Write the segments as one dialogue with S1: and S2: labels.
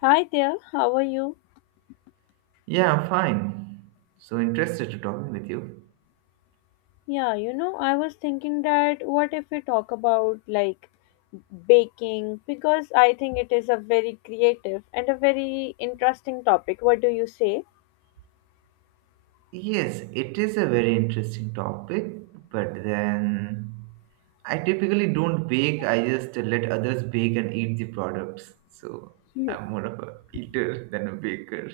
S1: Hi there, how are you?
S2: Yeah, I'm fine. So interested to talking with you.
S1: I was thinking that what if we talk about like baking because I think it is a very creative and a very interesting topic. What do you say?
S2: Yes, it is a very interesting topic, but then I typically don't bake. I just let others bake and eat the products. So I'm more of a eater than a baker.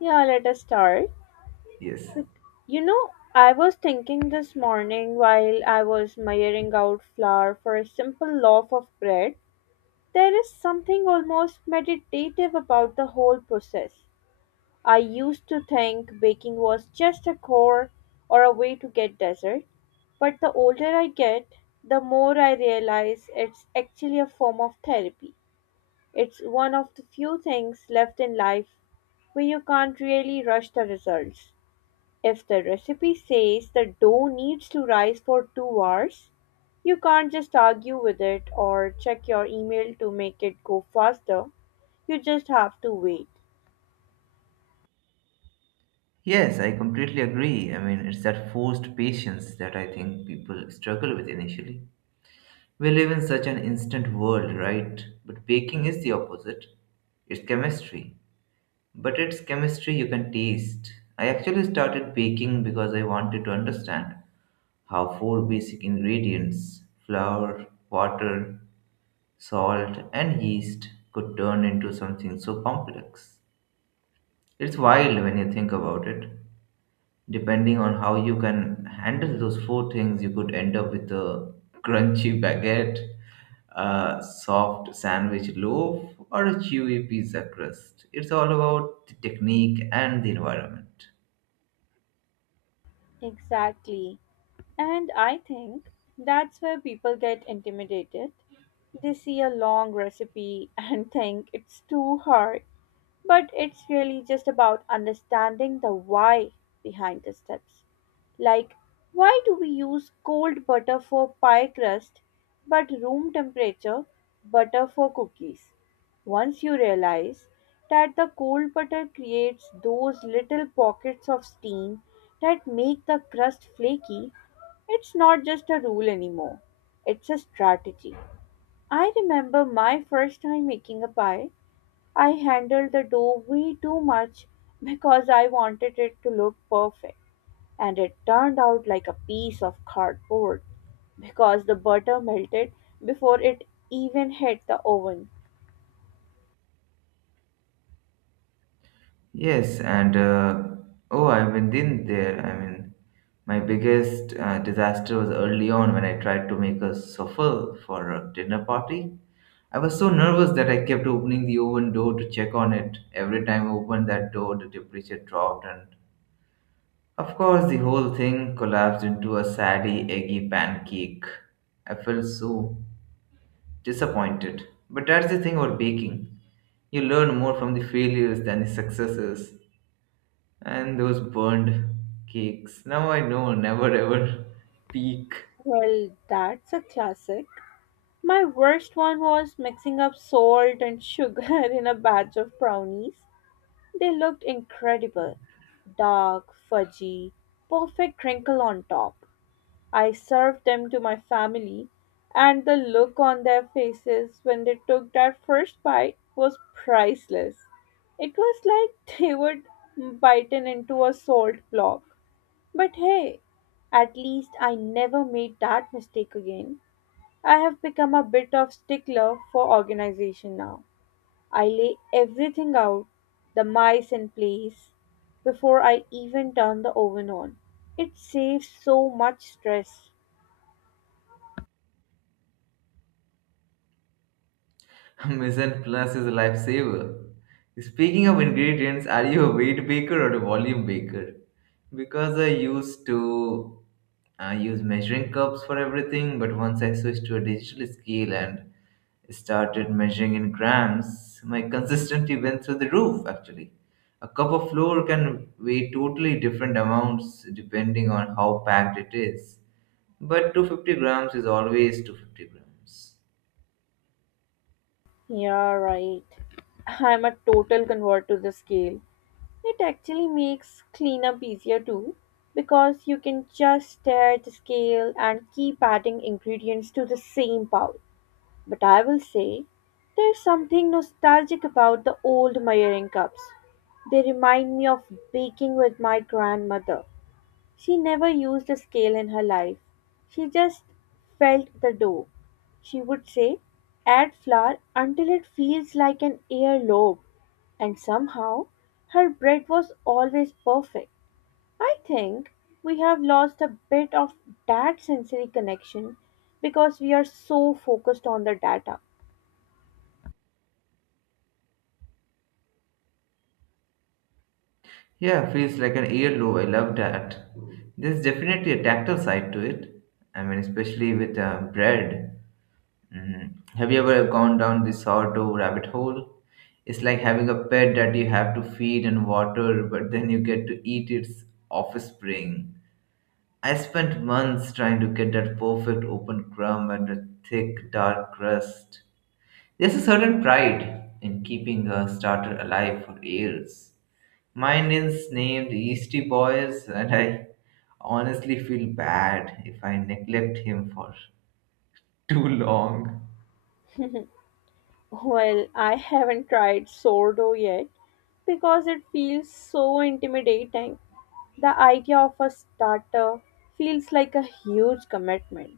S1: Yeah, let us start.
S2: Yes.
S1: I was thinking this morning while I was measuring out flour for a simple loaf of bread. There is something almost meditative about the whole process. I used to think baking was just a chore or a way to get dessert, but the older I get, the more I realize it's actually a form of therapy. It's one of the few things left in life where you can't really rush the results. If the recipe says the dough needs to rise for 2 hours, you can't just argue with it or check your email to make it go faster. You just have to wait.
S2: Yes, I completely agree. I mean, it's that forced patience that I think people struggle with initially. We live in such an instant world, right? But baking is the opposite. It's chemistry. But it's chemistry you can taste. I actually started baking because I wanted to understand how four basic ingredients flour, water, salt, and yeast could turn into something so complex. It's wild when you think about it. Depending on how you can handle those four things, you could end up with a crunchy baguette, a soft sandwich loaf, or a chewy pizza crust. It's all about the technique and the environment.
S1: Exactly. And I think that's where people get intimidated. They see a long recipe and think it's too hard. But it's really just about understanding the why behind the steps. Like, why do we use cold butter for pie crust but room temperature butter for cookies? Once you realize that the cold butter creates those little pockets of steam that make the crust flaky, it's not just a rule anymore, it's a strategy. I remember my first time making a pie. I handled the dough way too much because I wanted it to look perfect, and it turned out like a piece of cardboard because the butter melted before it even hit the oven.
S2: Yes, and oh, I've been in there. I mean, my biggest disaster was early on when I tried to make a souffle for a dinner party. I was so nervous that I kept opening the oven door to check on it. Every time I opened that door, the temperature dropped, and of course, the whole thing collapsed into a saddy, eggy pancake. I felt so disappointed. But that's the thing about baking: you learn more from the failures than the successes. And those burned cakes. Now I know never ever peak.
S1: Well, that's a classic. My worst one was mixing up salt and sugar in a batch of brownies. They looked incredible dark, fudgy, perfect crinkle on top. I served them to my family, and the look on their faces when they took that first bite was priceless. It was like they were bitten into a salt block. But hey, at least I never made that mistake again. I have become a bit of stickler for organization now. I lay everything out, the mice in place, before I even turn the oven on. It saves so much stress.
S2: Mizzen Plus is a lifesaver. Speaking of ingredients, are you a weight baker or a volume baker? Because I use measuring cups for everything, but once I switched to a digital scale and started measuring in grams, my consistency went through the roof actually. A cup of flour can weigh totally different amounts depending on how packed it is. But 250 grams is always 250 grams.
S1: Yeah, right. I'm a total convert to the scale. It actually makes cleanup easier too, because you can just stare at the scale and keep adding ingredients to the same bowl. But I will say, there's something nostalgic about the old measuring cups. They remind me of baking with my grandmother. She never used a scale in her life. She just felt the dough. She would say, add flour until it feels like an earlobe. And somehow, her bread was always perfect. I think we have lost a bit of that sensory connection because we are so focused on the data.
S2: Yeah, feels like an earlobe. I love that. There's definitely a tactile side to it. I mean, especially with bread. Mm. Have you ever gone down the sourdough rabbit hole? It's like having a pet that you have to feed and water, but then you get to eat its offspring. I spent months trying to get that perfect open crumb and a thick, dark crust. There's a certain pride in keeping a starter alive for years. Mine is named Easty Boys, and I honestly feel bad if I neglect him for too long.
S1: Well, I haven't tried sourdough yet because it feels so intimidating. The idea of a starter feels like a huge commitment.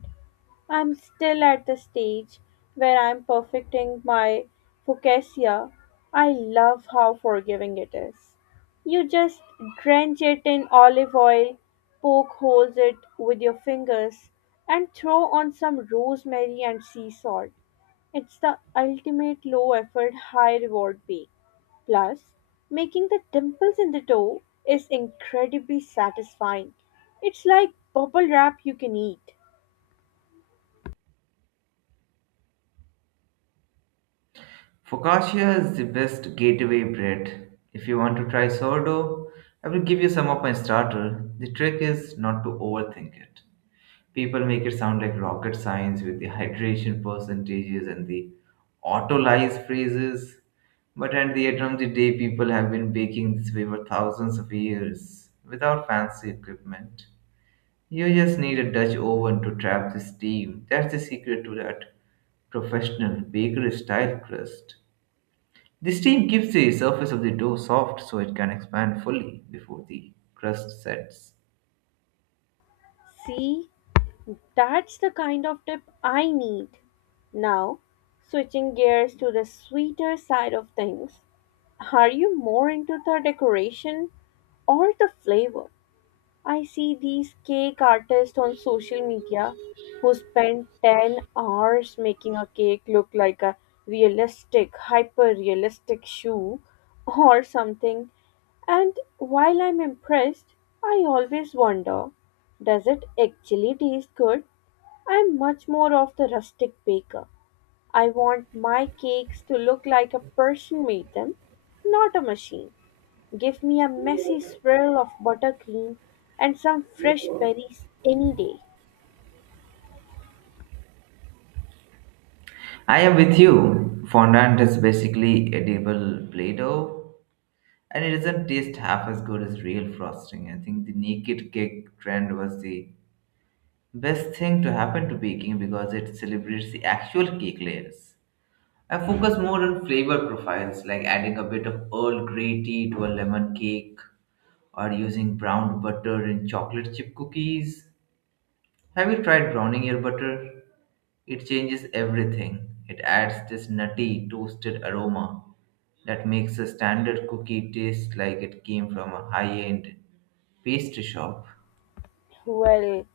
S1: I'm still at the stage where I'm perfecting my focaccia. I love how forgiving it is. You just drench it in olive oil, poke holes it with your fingers, and throw on some rosemary and sea salt. It's the ultimate low effort, high reward bake. Plus, making the dimples in the dough is incredibly satisfying. It's like bubble wrap you can eat.
S2: Focaccia is the best gateway bread. If you want to try sourdough, I will give you some of my starter. The trick is not to overthink it. People make it sound like rocket science with the hydration percentages and the autolyse phrases. But at the end of the day, people have been baking this way for thousands of years without fancy equipment. You just need a Dutch oven to trap the steam. That's the secret to that professional bakery style crust. The steam keeps the surface of the dough soft so it can expand fully before the crust sets.
S1: See, that's the kind of tip I need. Now, switching gears to the sweeter side of things, are you more into the decoration or the flavor? I see these cake artists on social media who spend 10 hours making a cake look like a realistic, hyper realistic shoe or something. And while I'm impressed, I always wonder does it actually taste good? I'm much more of the rustic baker. I want my cakes to look like a person made them, not a machine. Give me a messy swirl of buttercream and some fresh berries any day.
S2: I am with you. Fondant is basically edible Play-Doh, and it doesn't taste half as good as real frosting. I think the naked cake trend was the best thing to happen to baking because it celebrates the actual cake layers. I focus more on flavor profiles, like adding a bit of Earl Grey tea to a lemon cake, or using browned butter in chocolate chip cookies. Have you tried browning your butter? It changes everything. It adds this nutty, toasted aroma that makes a standard cookie taste like it came from a high end pastry shop.
S1: Well,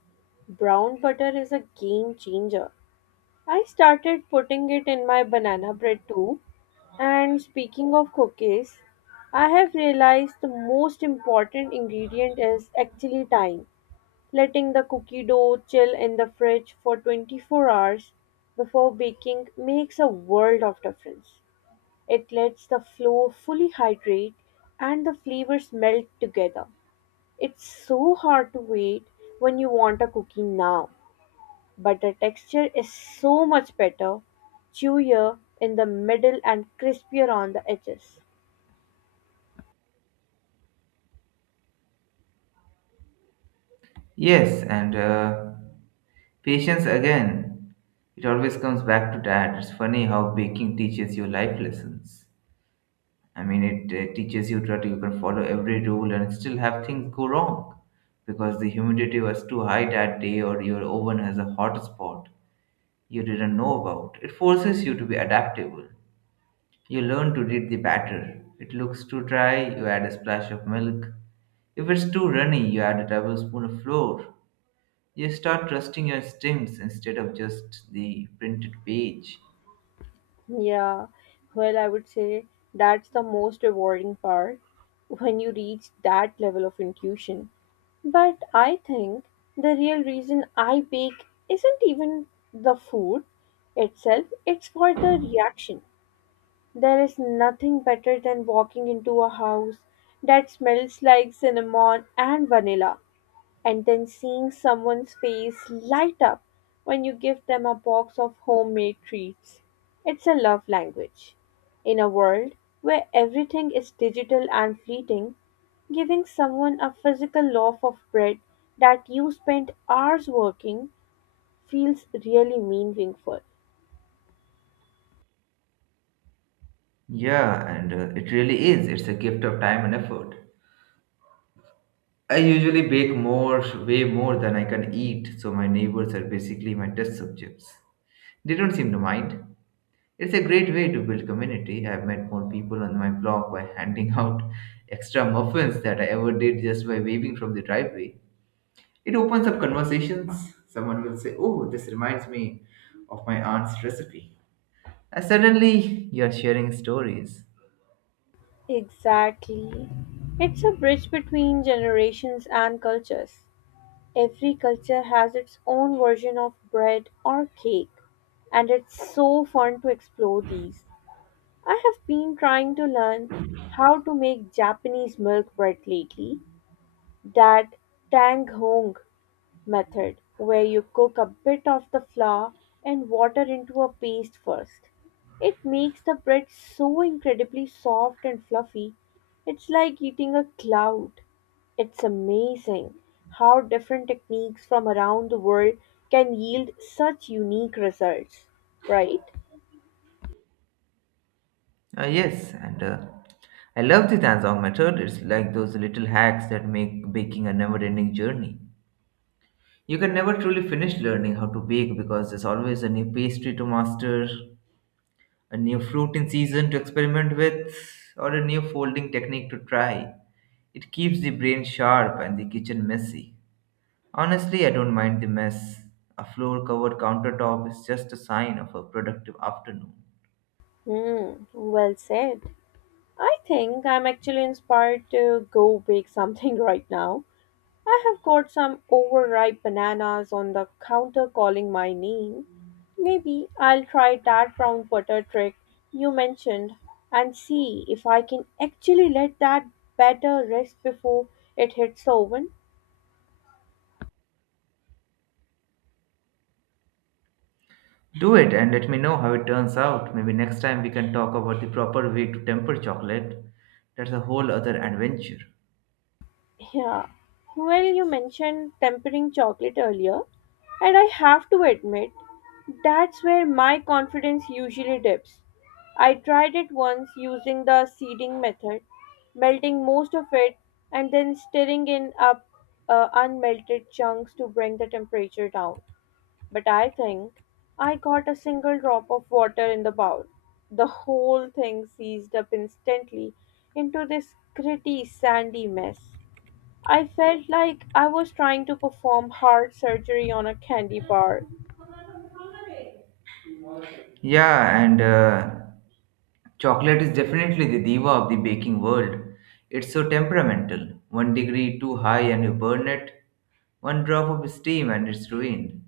S1: brown butter is a game changer. I started putting it in my banana bread too. And speaking of cookies, I have realized the most important ingredient is actually time. Letting the cookie dough chill in the fridge for 24 hours before baking makes a world of difference. It lets the flour fully hydrate and the flavors melt together. It's so hard to wait when you want a cookie now, but the texture is so much better, chewier in the middle and crispier on the edges.
S2: Yes, and patience again. It always comes back to that. It's funny how baking teaches you life lessons. I mean, it teaches you that you can follow every rule and still have things go wrong because the humidity was too high that day or your oven has a hot spot you didn't know about. It forces you to be adaptable. You learn to read the batter. It looks too dry, you add a splash of milk. If it's too runny, you add a tablespoon of flour. You start trusting your instincts instead of just the printed page.
S1: Yeah, well, I would say that's the most rewarding part when you reach that level of intuition. But I think the real reason I bake isn't even the food itself, it's for the reaction. There is nothing better than walking into a house that smells like cinnamon and vanilla and then seeing someone's face light up when you give them a box of homemade treats. It's a love language. In a world where everything is digital and fleeting, giving someone a physical loaf of bread that you spent hours working feels really meaningful.
S2: Yeah, and it really is. It's a gift of time and effort. I usually bake more, way more than I can eat, so my neighbors are basically my test subjects. They don't seem to mind. It's a great way to build community. I've met more people on my block by handing out extra muffins that I ever did just by waving from the driveway. It opens up conversations. Someone will say, "Oh, this reminds me of my aunt's recipe." And suddenly, you're sharing stories.
S1: Exactly. It's a bridge between generations and cultures. Every culture has its own version of bread or cake, and it's so fun to explore these. I have been trying to learn how to make Japanese milk bread lately. That tang hong method, where you cook a bit of the flour and water into a paste first. It makes the bread so incredibly soft and fluffy, it's like eating a cloud. It's amazing how different techniques from around the world can yield such unique results, right?
S2: Ah yes, and I love the Tanzong method. It's like those little hacks that make baking a never ending journey. You can never truly finish learning how to bake because there's always a new pastry to master, a new fruit in season to experiment with, or a new folding technique to try. It keeps the brain sharp and the kitchen messy. Honestly, I don't mind the mess. A floor covered countertop is just a sign of a productive afternoon.
S1: Hmm, well said. I think I'm actually inspired to go bake something right now. I have got some overripe bananas on the counter calling my name. Maybe I'll try that brown butter trick you mentioned and see if I can actually let that batter rest before it hits the oven.
S2: Do it and let me know how it turns out. Maybe next time we can talk about the proper way to temper chocolate. That's a whole other adventure.
S1: Yeah. Well, you mentioned tempering chocolate earlier, and I have to admit, that's where my confidence usually dips. I tried it once using the seeding method, melting most of it and then stirring in up unmelted chunks to bring the temperature down. But I think I got a single drop of water in the bowl. The whole thing seized up instantly into this gritty, sandy mess. I felt like I was trying to perform heart surgery on a candy bar.
S2: Yeah, and chocolate is definitely the diva of the baking world. It's so temperamental. One degree too high and you burn it, one drop of steam and it's ruined.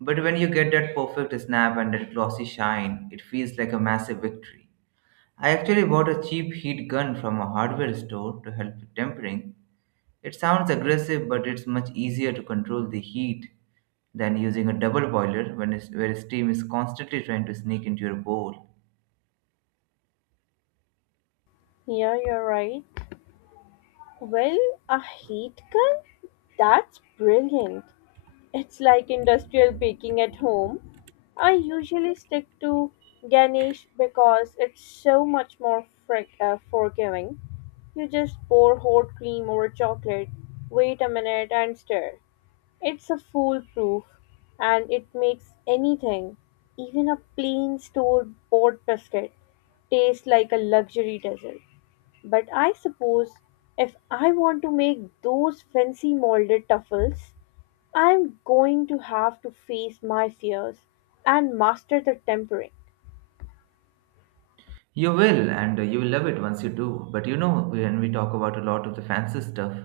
S2: But when you get that perfect snap and that glossy shine, it feels like a massive victory. I actually bought a cheap heat gun from a hardware store to help with tempering. It sounds aggressive, but it's much easier to control the heat than using a double boiler when where steam is constantly trying to sneak into your bowl.
S1: Yeah, you're right. Well, a heat gun? That's brilliant. It's like industrial baking at home. I usually stick to Ganesh because it's so much more forgiving. You just pour hot cream over chocolate, wait a minute, and stir. It's a foolproof and it makes anything, even a plain store bought biscuit, taste like a luxury dessert. But I suppose if I want to make those fancy molded truffles, I'm going to have to face my fears and master the tempering.
S2: You will, and you will love it once you do. But you know, when we talk about a lot of the fancy stuff,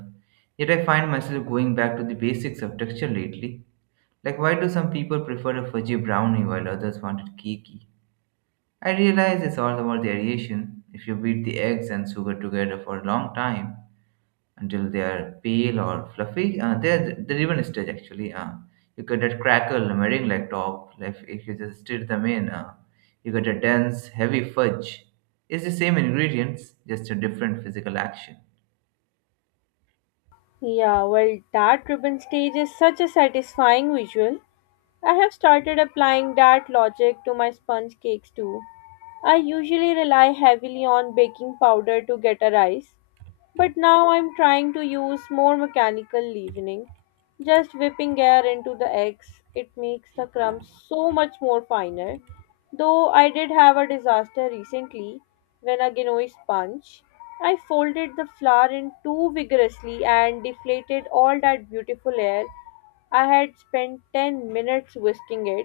S2: yet I find myself going back to the basics of texture lately. Like, why do some people prefer a fudgy brownie while others want it cakey? I realize it's all about the aeration. If you beat the eggs and sugar together for a long time until they are pale or fluffy, they're the ribbon stage actually. You get that crackle, meringue like top. Like if you just stir them in, you get a dense, heavy fudge. It's the same ingredients, just a different physical action.
S1: Yeah, well, that ribbon stage is such a satisfying visual. I have started applying that logic to my sponge cakes too. I usually rely heavily on baking powder to get a rise, but now I'm trying to use more mechanical leavening, just whipping air into the eggs. It makes the crumbs so much more finer. Though I did have a disaster recently when a Genoese sponge, I folded the flour in too vigorously and deflated all that beautiful air. I had spent 10 minutes whisking it,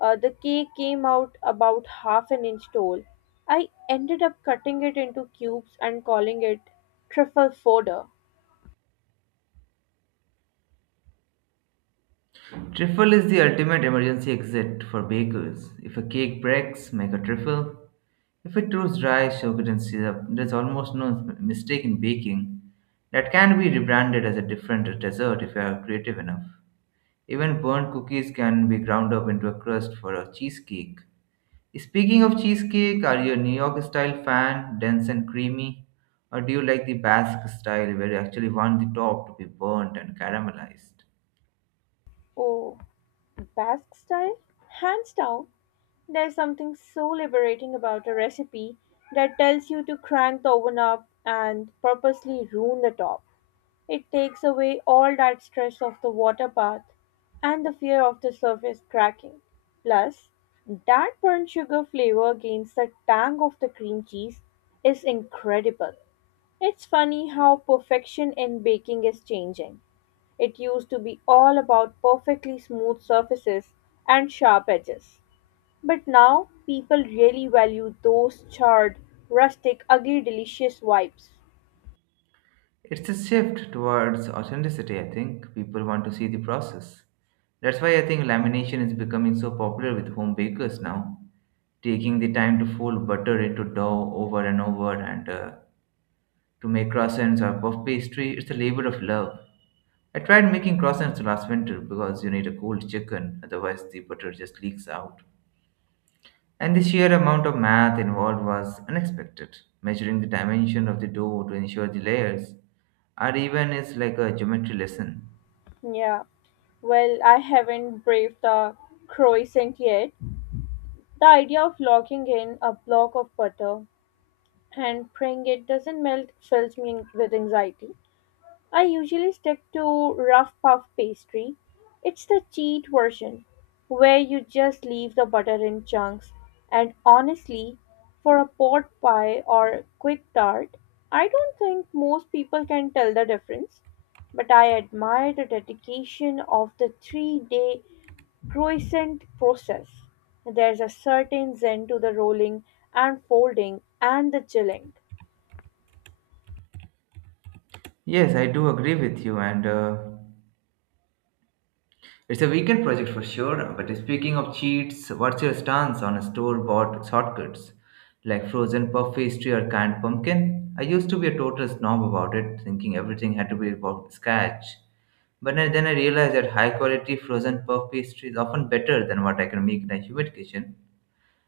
S1: uh, the cake came out about half an inch tall. I ended up cutting it into cubes and calling it truffle fodder.
S2: Trifle is the ultimate emergency exit for bakers. If a cake breaks, make a trifle. If it proves dry, sugar, and syrup, there's almost no mistake in baking that can be rebranded as a different dessert if you are creative enough. Even burnt cookies can be ground up into a crust for a cheesecake. Speaking of cheesecake, are you a New York style fan, dense and creamy? Or do you like the Basque style where you actually want the top to be burnt and caramelized?
S1: Oh, Basque style? Hands down, there's something so liberating about a recipe that tells you to crank the oven up and purposely ruin the top. It takes away all that stress of the water bath and the fear of the surface cracking. Plus, that burnt sugar flavor against the tang of the cream cheese is incredible. It's funny how perfection in baking is changing. It used to be all about perfectly smooth surfaces and sharp edges. But now people really value those charred, rustic, ugly, delicious vibes.
S2: It's a shift towards authenticity, I think. People want to see the process. That's why I think lamination is becoming so popular with home bakers now. Taking the time to fold butter into dough over and over and to make croissants or puff pastry, it's a labor of love. I tried making croissants last winter because you need a cold chicken, otherwise, the butter just leaks out. And the sheer amount of math involved was unexpected. Measuring the dimension of the door to ensure the layers are even is like a geometry lesson.
S1: Yeah. Well, I haven't braved the croissant yet. The idea of locking in a block of butter and praying it doesn't melt fills me with anxiety. I usually stick to rough puff pastry. It's the cheat version, where you just leave the butter in chunks. And honestly, for a pot pie or quick tart, I don't think most people can tell the difference. But I admire the dedication of the three-day croissant process. There's a certain zen to the rolling and folding and the chilling.
S2: Yes, I do agree with you, and it's a weekend project for sure. But speaking of cheats, what's your stance on store bought shortcuts like frozen puff pastry or canned pumpkin? I used to be a total snob about it, thinking everything had to be about scratch. Then I realized that high quality frozen puff pastry is often better than what I can make in a humid kitchen.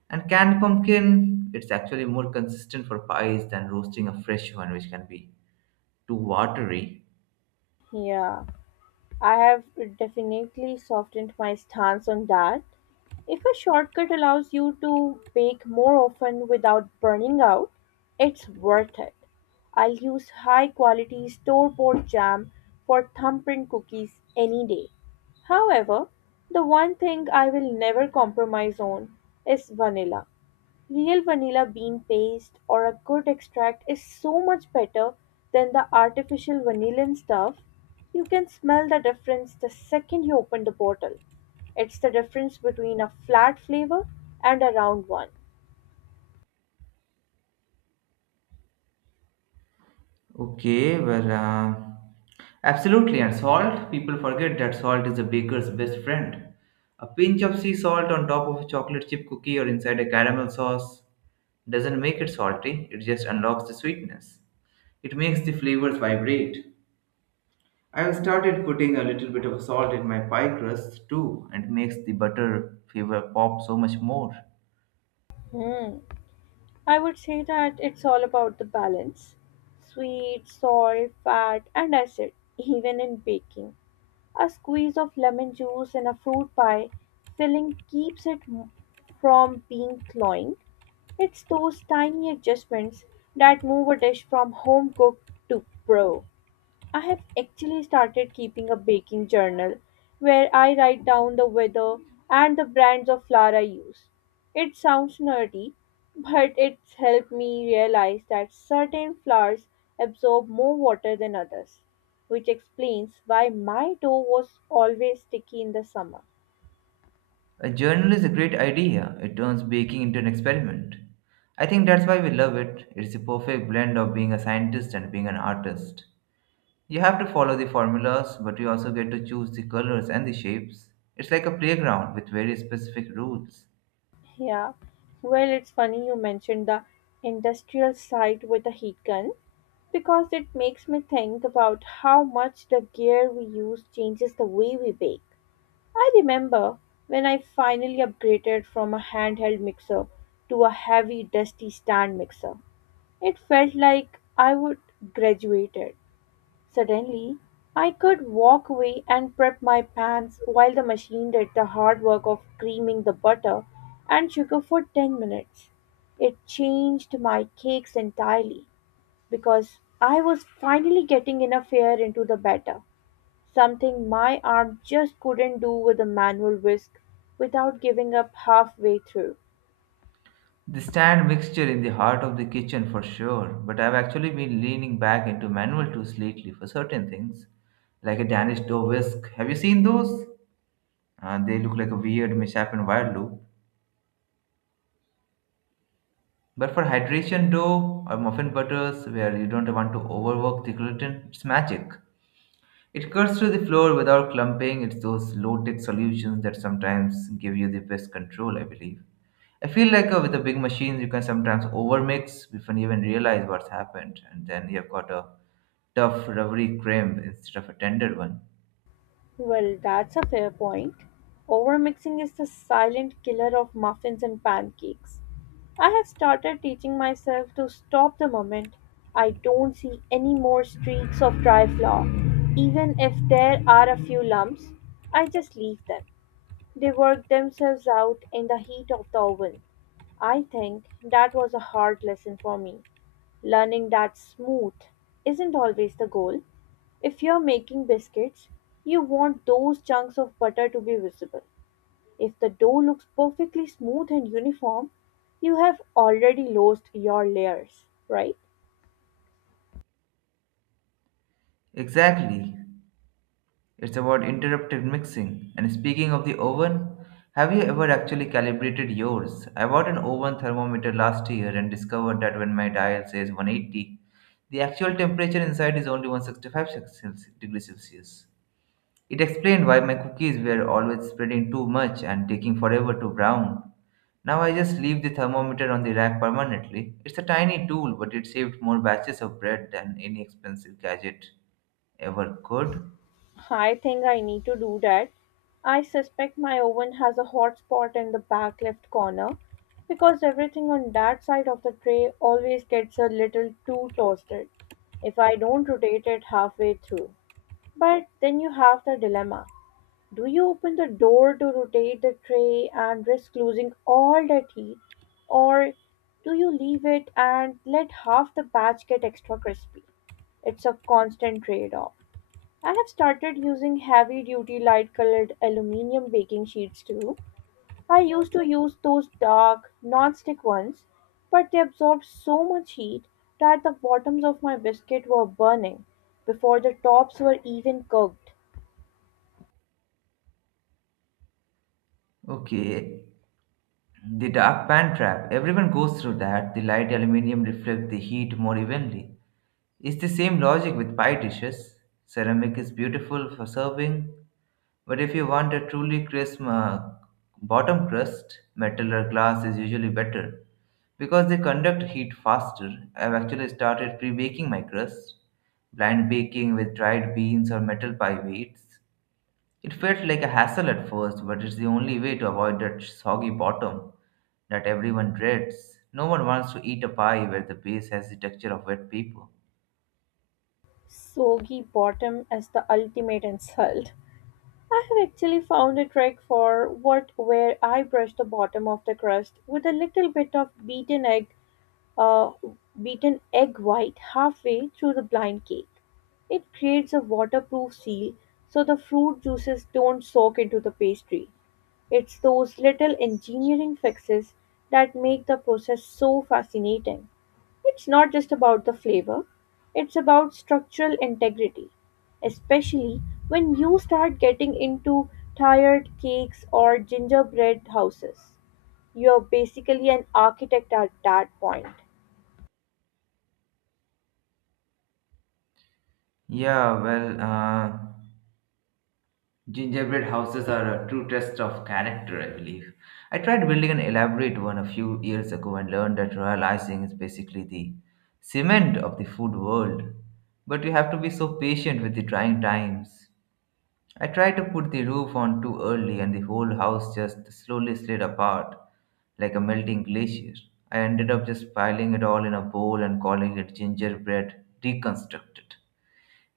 S2: And canned pumpkin, it's actually more consistent for pies than roasting a fresh one, which can be too watery.
S1: Yeah. I have definitely softened my stance on that. If a shortcut allows you to bake more often without burning out, it's worth it. I'll use high quality store bought jam for thumbprint cookies any day. However, the one thing I will never compromise on is vanilla. Real vanilla bean paste or a good extract is so much better than the artificial vanillin stuff. You can smell the difference the second you open the bottle. It's the difference between a flat flavor and a round one.
S2: Okay, well, absolutely. And salt, people forget that salt is a baker's best friend. A pinch of sea salt on top of a chocolate chip cookie or inside a caramel sauce doesn't make it salty, it just unlocks the sweetness. It makes the flavors vibrate. I've started putting a little bit of salt in my pie crust too, and it makes the butter flavor pop so much more.
S1: Hmm. I would say that it's all about the balance: sweet, salt, fat, and acid, even in baking. A squeeze of lemon juice in a fruit pie filling from being cloying. It's those tiny adjustments that move a dish from home cooked to pro. I have actually started keeping a baking journal where I write down the weather and the brands of flour I use. It sounds nerdy, but it's helped me realize that certain flours absorb more water than others, which explains why my dough was always sticky in the summer.
S2: A journal is a great idea. It turns baking into an experiment. I think that's why we love it. It's a perfect blend of being a scientist and being an artist. You have to follow the formulas, but you also get to choose the colors and the shapes. It's like a playground with very specific rules.
S1: Yeah. Well, it's funny you mentioned the industrial site with the heat gun because it makes me think about how much the gear we use changes the way we bake. I remember when I finally upgraded from a handheld mixer to a heavy, dusty stand mixer. It felt like I would graduated. Suddenly, I could walk away and prep my pans while the machine did the hard work of creaming the butter and sugar for 10 minutes. It changed my cakes entirely because I was finally getting enough air into the batter, something my arm just couldn't do with a manual whisk without giving up halfway through.
S2: The stand mixture in the heart of the kitchen for sure, but I've actually been leaning back into manual tools lately for certain things, like a Danish dough whisk. Have you seen those? They look like a weird mishap in wire loop. But for hydration dough or muffin butters, where you don't want to overwork the gluten, it's magic. It cuts through the flour without clumping. It's those low tech solutions that sometimes give you the best control, I believe. I feel like with the big machines, you can sometimes overmix before you even realize what's happened, and then you've got a tough, rubbery cream instead of a tender one.
S1: Well, that's a fair point. Overmixing is the silent killer of muffins and pancakes. I have started teaching myself to stop the moment I don't see any more streaks of dry flour. Even if there are a few lumps, I just leave them. They work themselves out in the heat of the oven. I think that was a hard lesson for me. Learning that smooth isn't always the goal. If you're making biscuits, you want those chunks of butter to be visible. If the dough looks perfectly smooth and uniform, you have already lost your layers, right?
S2: Exactly. It's about interrupted mixing. And speaking of the oven, have you ever actually calibrated yours? I bought an oven thermometer last year and discovered that when my dial says 180, the actual temperature inside is only degrees Celsius. It explained why my cookies were always spreading too much and taking forever to brown. Now I just leave the thermometer on the rack permanently. It's a tiny tool, but it saved more batches of bread than any expensive gadget ever could.
S1: I think I need to do that. I suspect my oven has a hot spot in the back left corner because everything on that side of the tray always gets a little too toasted if I don't rotate it halfway through. But then you have the dilemma. Do you open the door to rotate the tray and risk losing all the tea? Or do you leave it and let half the batch get extra crispy? It's a constant trade off. I have started using heavy duty light colored aluminium baking sheets too. I used to use those dark non-stick ones, but they absorbed so much heat that the bottoms of my biscuit were burning before the tops were even cooked.
S2: Okay, the dark pan trap. Everyone goes through that. The light aluminium reflects the heat more evenly. It's the same logic with pie dishes. Ceramic is beautiful for serving, but if you want a truly crisp bottom crust, metal or glass is usually better because they conduct heat faster. I've actually started pre baking my crust, blind baking with dried beans or metal pie weights. It felt like a hassle at first, but it's the only way to avoid that soggy bottom that everyone dreads. No one wants to eat a pie where the base has the texture of wet paper.
S1: Soggy bottom as the ultimate insult. I have actually found a trick for what where I brush the bottom of the crust with a little bit of uh, beaten egg white halfway through the blind cake. It creates a waterproof seal so the fruit juices don't soak into the pastry. It's those little engineering fixes that make the process so fascinating. It's not just about the flavor, it's about structural integrity, especially when you start getting into tired cakes or gingerbread houses. You're basically an architect at that point.
S2: Yeah, well, gingerbread houses are a true test of character, I believe. I tried building an elaborate one a few years ago and learned that royal icing is basically the cement of the food world. But you have to be so patient with the trying times. I tried to put the roof on too early and the whole house just slowly slid apart like a melting glacier. I ended up just piling it all in a bowl and calling it gingerbread deconstructed.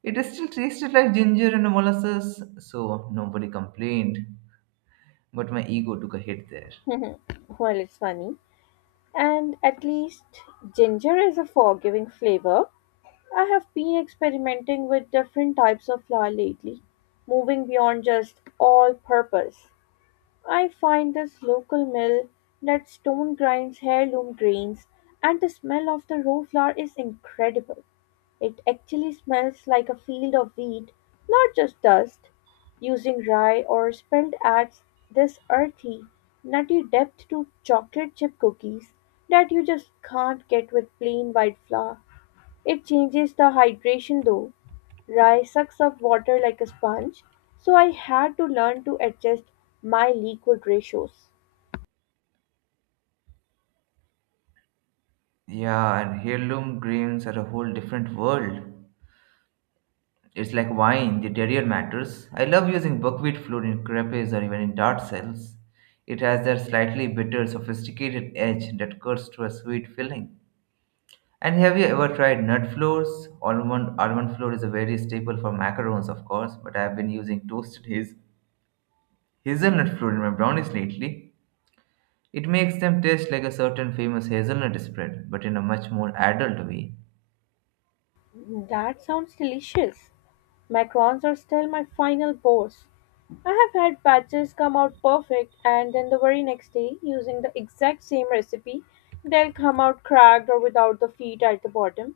S2: It still tasted like ginger and molasses, so nobody complained. But my ego took a hit there.
S1: Well, it's funny. And at least ginger is a forgiving flavor. I have been experimenting with different types of flour lately, moving beyond just all purpose. I find this local mill that stone grinds heirloom grains, and the smell of the raw flour is incredible. It actually smells like a field of wheat, not just dust. Using rye or spelt adds this earthy, nutty depth to chocolate chip cookies that you just can't get with plain white flour. It changes the hydration though. Rye sucks up water like a sponge, so I had to learn to adjust my liquid ratios.
S2: Yeah, and heirloom grains are a whole different world. It's like wine, the terrier matters. I love using buckwheat flour in crepes or even in tart cells. It has that slightly bitter, sophisticated edge that cuts to a sweet filling. And have you ever tried nut flours? Almond flour is a very staple for macarons, of course, but I have been using toasted hazelnut flour in my brownies lately. It makes them taste like a certain famous hazelnut spread, but in a much more adult way.
S1: That sounds delicious. Macarons are still my final boss. I have had batches come out perfect, and then the very next day, using the exact same recipe, they'll come out cracked or without the feet at the bottom.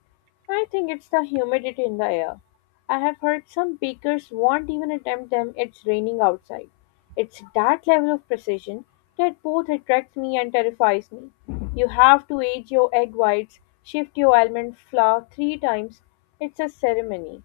S1: I think it's the humidity in the air. I have heard some bakers won't even attempt them it's raining outside. It's that level of precision that both attracts me and terrifies me. You have to age your egg whites, shift your almond flour 3 times. It's a ceremony.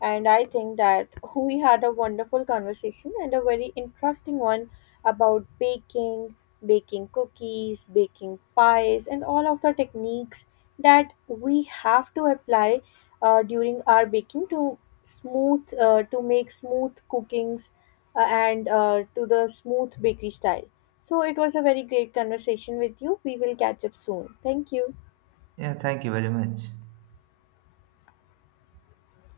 S1: And I think that we had a wonderful conversation and a very interesting one about baking, baking cookies, baking pies, and all of the techniques that we have to apply during our baking to smooth to make smooth cookings and to the smooth bakery style. So it was a very great conversation with you. We will catch up soon. Thank you.
S2: Yeah, thank you very much.